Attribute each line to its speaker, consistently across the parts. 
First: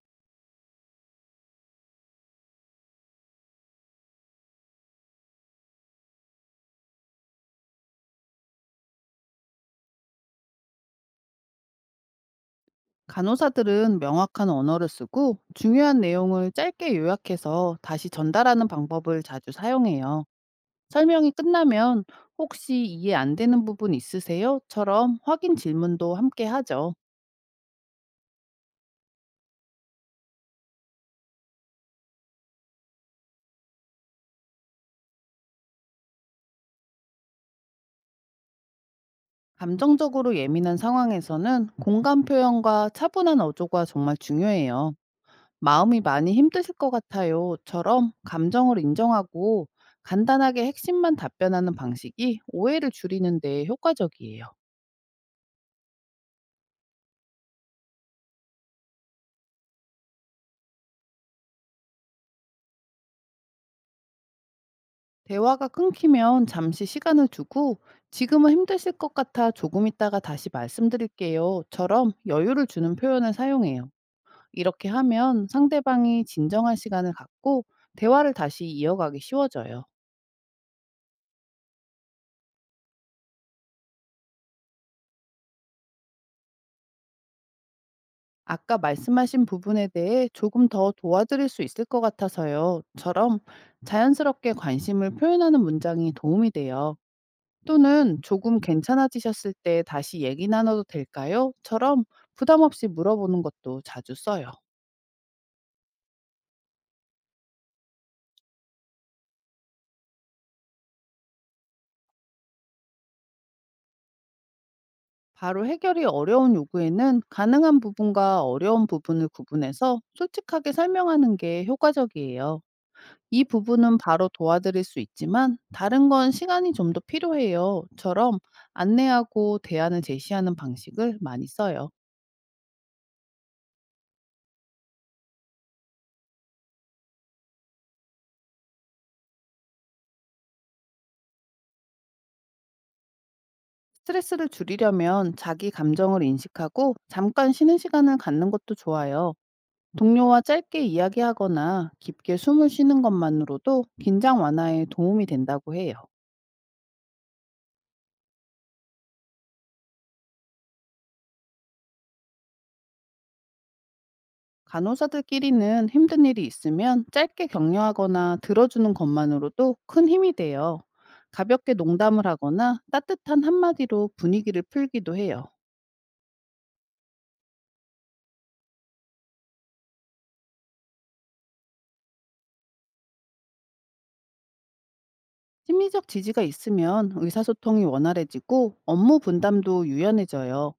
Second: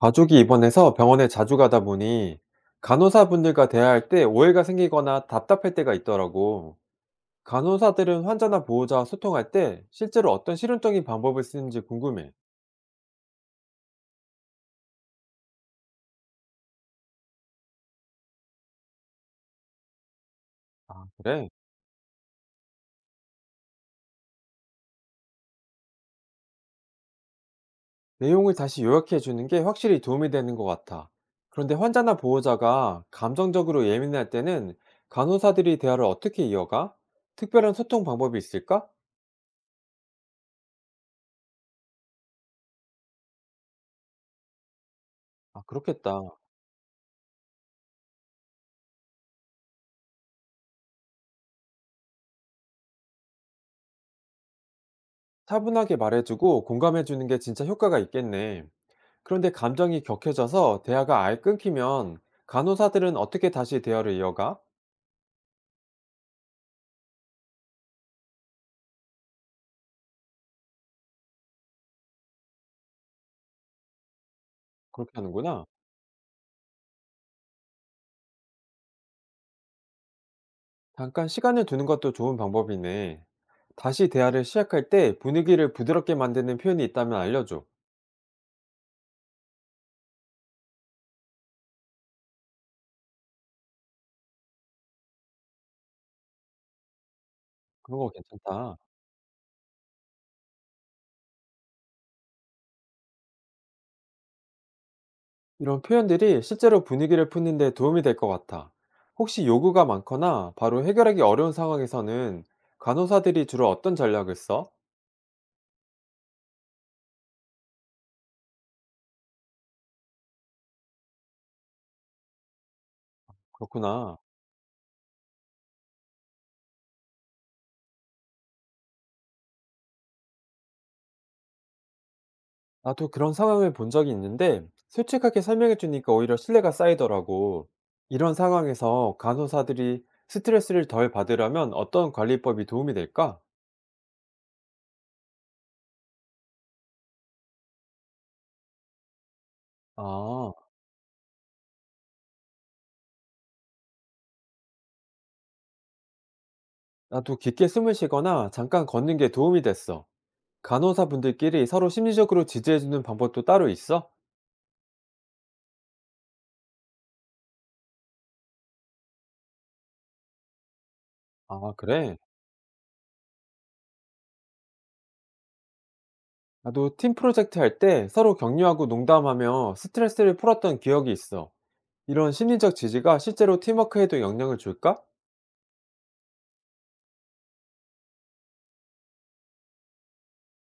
Speaker 1: 가족이 입원해서 병원에 자주 가다 보니 간호사분들과 대화할 때 오해가 생기거나 답답할 때가 있더라고. 간호사들은 환자나 보호자와 소통할 때 실제로 어떤 실용적인 방법을 쓰는지 궁금해.
Speaker 2: 간호사들은 명확한 언어를 쓰고 중요한 내용을 짧게 요약해서 다시 전달하는 방법을 자주 사용해요.
Speaker 1: 아,
Speaker 2: 설명이
Speaker 1: 그래?
Speaker 2: 끝나면 혹시 이해 안 되는 부분 있으세요?처럼 확인 질문도 함께 하죠.
Speaker 1: 내용을 다시 요약해 주는 게 확실히 도움이 되는 것 같아. 그런데 환자나 보호자가 감정적으로 예민할 때는 간호사들이 대화를 어떻게 이어가? 특별한 소통 방법이 있을까?
Speaker 2: 감정적으로 예민한 상황에서는 공감 표현과 차분한 어조가 정말 중요해요.
Speaker 1: 아,
Speaker 2: 마음이
Speaker 1: 그렇겠다.
Speaker 2: 많이 힘드실 것 같아요.처럼 감정을 인정하고 간단하게 핵심만 답변하는 방식이 오해를 줄이는 데 효과적이에요.
Speaker 1: 차분하게 말해주고 공감해 주는 게 진짜 효과가 있겠네. 그런데 감정이 격해져서 대화가 아예 끊기면 간호사들은 어떻게 다시 대화를 이어가?
Speaker 2: 대화가 끊기면 잠시 시간을 두고 지금은 힘드실 것 같아 조금 있다가 다시 말씀드릴게요.처럼 여유를 주는 표현을 사용해요. 이렇게
Speaker 1: 그렇게
Speaker 2: 하면
Speaker 1: 하는구나.
Speaker 2: 상대방이 진정한 시간을 갖고 대화를 다시 이어가기 쉬워져요.
Speaker 1: 잠깐 시간을 두는 것도 좋은 방법이네. 다시 대화를 시작할 때 분위기를 부드럽게 만드는 표현이 있다면 알려줘.
Speaker 2: 아까 말씀하신 부분에 대해 조금 더 도와드릴 수 있을 것 같아서요.처럼 자연스럽게 관심을 표현하는 문장이 도움이 돼요.
Speaker 1: 그런 거
Speaker 2: 또는 "조금
Speaker 1: 괜찮다.
Speaker 2: 괜찮아지셨을 때 다시 얘기 나눠도 될까요?"처럼 부담 없이 물어보는 것도 자주 써요.
Speaker 1: 이런 표현들이 실제로 분위기를 푸는 데 도움이 될 것 같아. 혹시 요구가 많거나 바로 해결하기 어려운 상황에서는 간호사들이 주로 어떤 전략을 써?
Speaker 2: 바로 해결이 어려운 요구에는 가능한 부분과 어려운 부분을 구분해서 솔직하게 설명하는 게 효과적이에요. "이 부분은
Speaker 1: 그렇구나.
Speaker 2: 바로 도와드릴 수 있지만 다른 건 시간이 좀 더 필요해요."처럼 안내하고 대안을 제시하는 방식을 많이 써요.
Speaker 1: 나도 그런 상황을 본 적이 있는데 솔직하게 설명해 주니까 오히려 신뢰가 쌓이더라고. 이런 상황에서 간호사들이 스트레스를 덜 받으려면 어떤 관리법이 도움이 될까?
Speaker 2: 스트레스를 줄이려면 자기 감정을 인식하고 잠깐 쉬는 시간을 갖는 것도 좋아요. 동료와
Speaker 1: 아,
Speaker 2: 짧게 이야기하거나 깊게 숨을 쉬는 것만으로도 긴장 완화에 도움이 된다고 해요.
Speaker 1: 나도 깊게 숨을 쉬거나 잠깐 걷는 게 도움이 됐어. 간호사분들끼리 서로 심리적으로 지지해주는 방법도 따로 있어?
Speaker 2: 간호사들끼리는 힘든 일이 있으면 짧게 격려하거나 들어주는 것만으로도 큰 힘이 돼요.
Speaker 1: 아,
Speaker 2: 가볍게
Speaker 1: 그래.
Speaker 2: 농담을 하거나 따뜻한 한마디로 분위기를 풀기도 해요.
Speaker 1: 나도 팀 프로젝트 할 때 서로 격려하고 농담하며 스트레스를 풀었던 기억이 있어. 이런 심리적 지지가 실제로 팀워크에도 영향을 줄까?
Speaker 2: 심리적 지지가 있으면 의사소통이 원활해지고 업무 분담도 유연해져요.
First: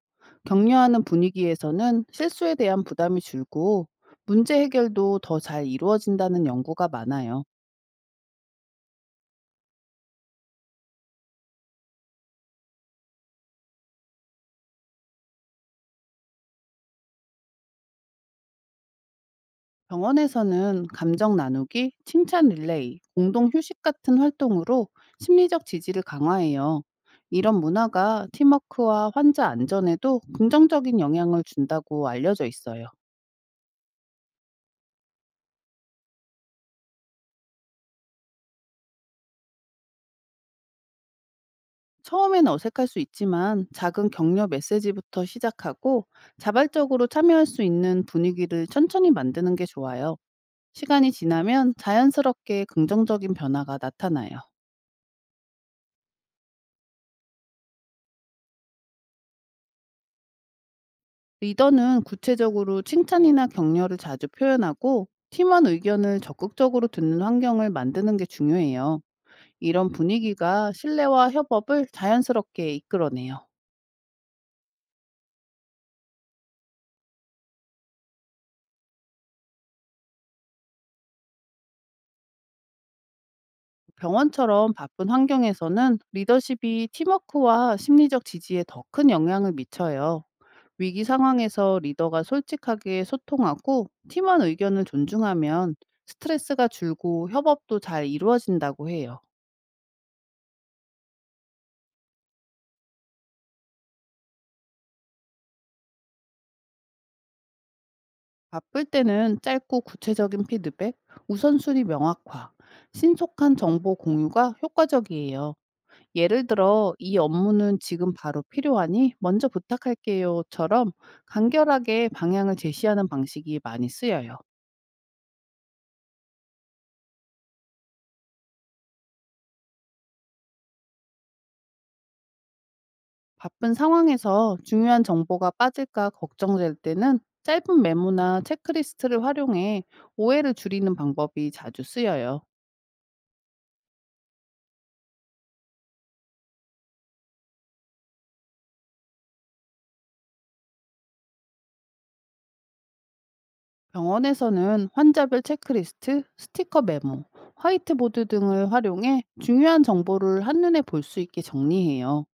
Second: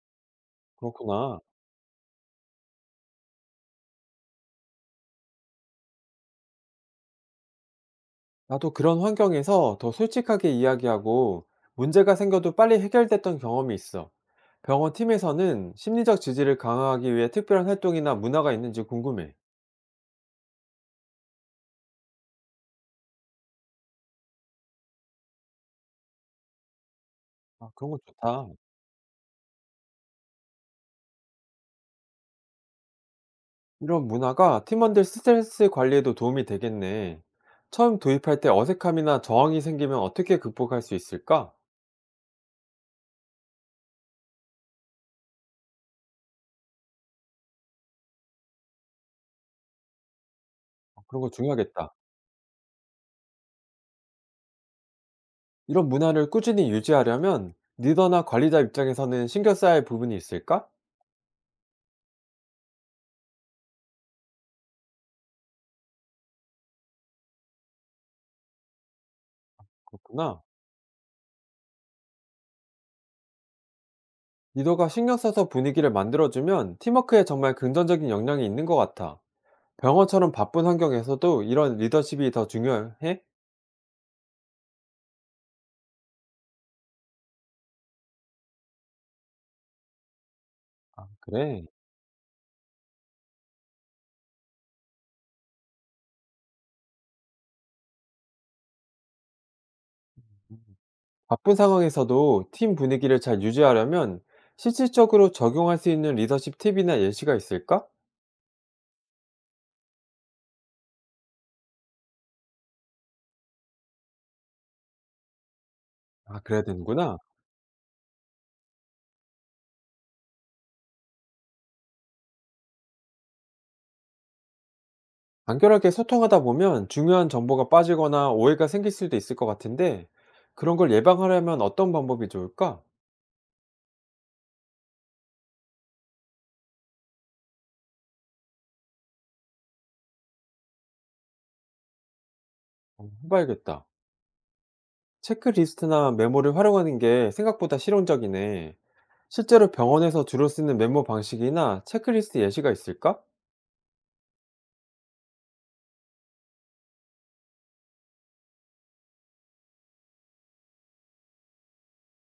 Speaker 2: 격려하는
Speaker 1: 그렇구나.
Speaker 2: 분위기에서는 실수에 대한 부담이 줄고 문제 해결도 더 잘 이루어진다는 연구가 많아요.
Speaker 1: 나도 그런 환경에서 더 솔직하게 이야기하고 문제가 생겨도 빨리 해결됐던 경험이 있어. 병원 팀에서는 심리적 지지를 강화하기 위해 특별한 활동이나 문화가 있는지 궁금해.
Speaker 2: 병원에서는 감정 나누기, 칭찬 릴레이, 공동 휴식 같은 활동으로 심리적 지지를 강화해요. 이런
Speaker 1: 아, 그런 거
Speaker 2: 문화가
Speaker 1: 좋다.
Speaker 2: 팀워크와 환자 안전에도 긍정적인 영향을 준다고 알려져 있어요.
Speaker 1: 이런 문화가 팀원들 스트레스 관리에도 도움이 되겠네. 처음 도입할 때 어색함이나 저항이 생기면 어떻게 극복할 수 있을까?
Speaker 2: 처음에는 어색할 수 있지만 작은 격려 메시지부터 시작하고 자발적으로 참여할 수 있는 분위기를 천천히 만드는 게 좋아요.
Speaker 1: 아,
Speaker 2: 시간이
Speaker 1: 그런 거
Speaker 2: 지나면
Speaker 1: 중요하겠다.
Speaker 2: 자연스럽게 긍정적인 변화가 나타나요.
Speaker 1: 이런 문화를 꾸준히 유지하려면 리더나 관리자 입장에서는 신경 써야 할 부분이 있을까?
Speaker 2: 리더는 구체적으로 칭찬이나 격려를 자주 표현하고 팀원 의견을 적극적으로 듣는 환경을 만드는 게 중요해요. 이런
Speaker 1: 그렇구나.
Speaker 2: 분위기가 신뢰와 협업을 자연스럽게 이끌어내요.
Speaker 1: 리더가 신경 써서 분위기를 만들어주면 팀워크에 정말 긍정적인 영향이 있는 것 같아. 병원처럼 바쁜 환경에서도 이런 리더십이 더 중요해?
Speaker 2: 병원처럼 바쁜 환경에서는 리더십이 팀워크와 심리적 지지에 더 큰 영향을 미쳐요. 위기
Speaker 1: 그래.
Speaker 2: 상황에서 리더가 솔직하게 소통하고 팀원 의견을 존중하면 스트레스가 줄고 협업도 잘 이루어진다고 해요.
Speaker 1: 바쁜 상황에서도 팀 분위기를 잘 유지하려면 실질적으로 적용할 수 있는 리더십 팁이나 예시가 있을까?
Speaker 2: 바쁠 때는 짧고 구체적인 피드백, 우선순위 명확화, 신속한 정보 공유가 효과적이에요.
Speaker 1: 아,
Speaker 2: 예를
Speaker 1: 그래야
Speaker 2: 들어
Speaker 1: 되는구나.
Speaker 2: "이 업무는 지금 바로 필요하니 먼저 부탁할게요."처럼 간결하게 방향을 제시하는 방식이 많이 쓰여요.
Speaker 1: 간결하게 소통하다 보면 중요한 정보가 빠지거나 오해가 생길 수도 있을 것 같은데 그런 걸 예방하려면 어떤 방법이 좋을까?
Speaker 2: 바쁜 상황에서 중요한 정보가 빠질까 걱정될 때는 짧은 메모나 체크리스트를 활용해 오해를 줄이는 방법이 자주 쓰여요.
Speaker 1: 어, 해봐야겠다. 체크리스트나 메모를 활용하는 게 생각보다 실용적이네. 실제로 병원에서 주로 쓰는 메모 방식이나 체크리스트 예시가 있을까?
Speaker 2: 병원에서는 환자별 체크리스트, 스티커 메모, 화이트보드 등을 활용해 중요한 정보를 한눈에 볼 수 있게 정리해요.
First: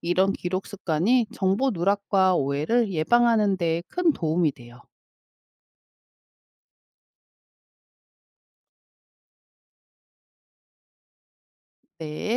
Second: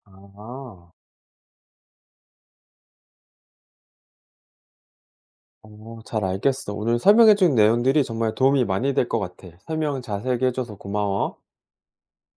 Speaker 2: 이런 기록
Speaker 1: 아,
Speaker 2: 습관이 정보 누락과 오해를 예방하는 데 큰 도움이 돼요.
Speaker 1: 잘 알겠어. 오늘 설명해준 내용들이 정말 도움이 많이 될 것 같아. 설명 자세하게 해줘서 고마워.
Speaker 2: 네.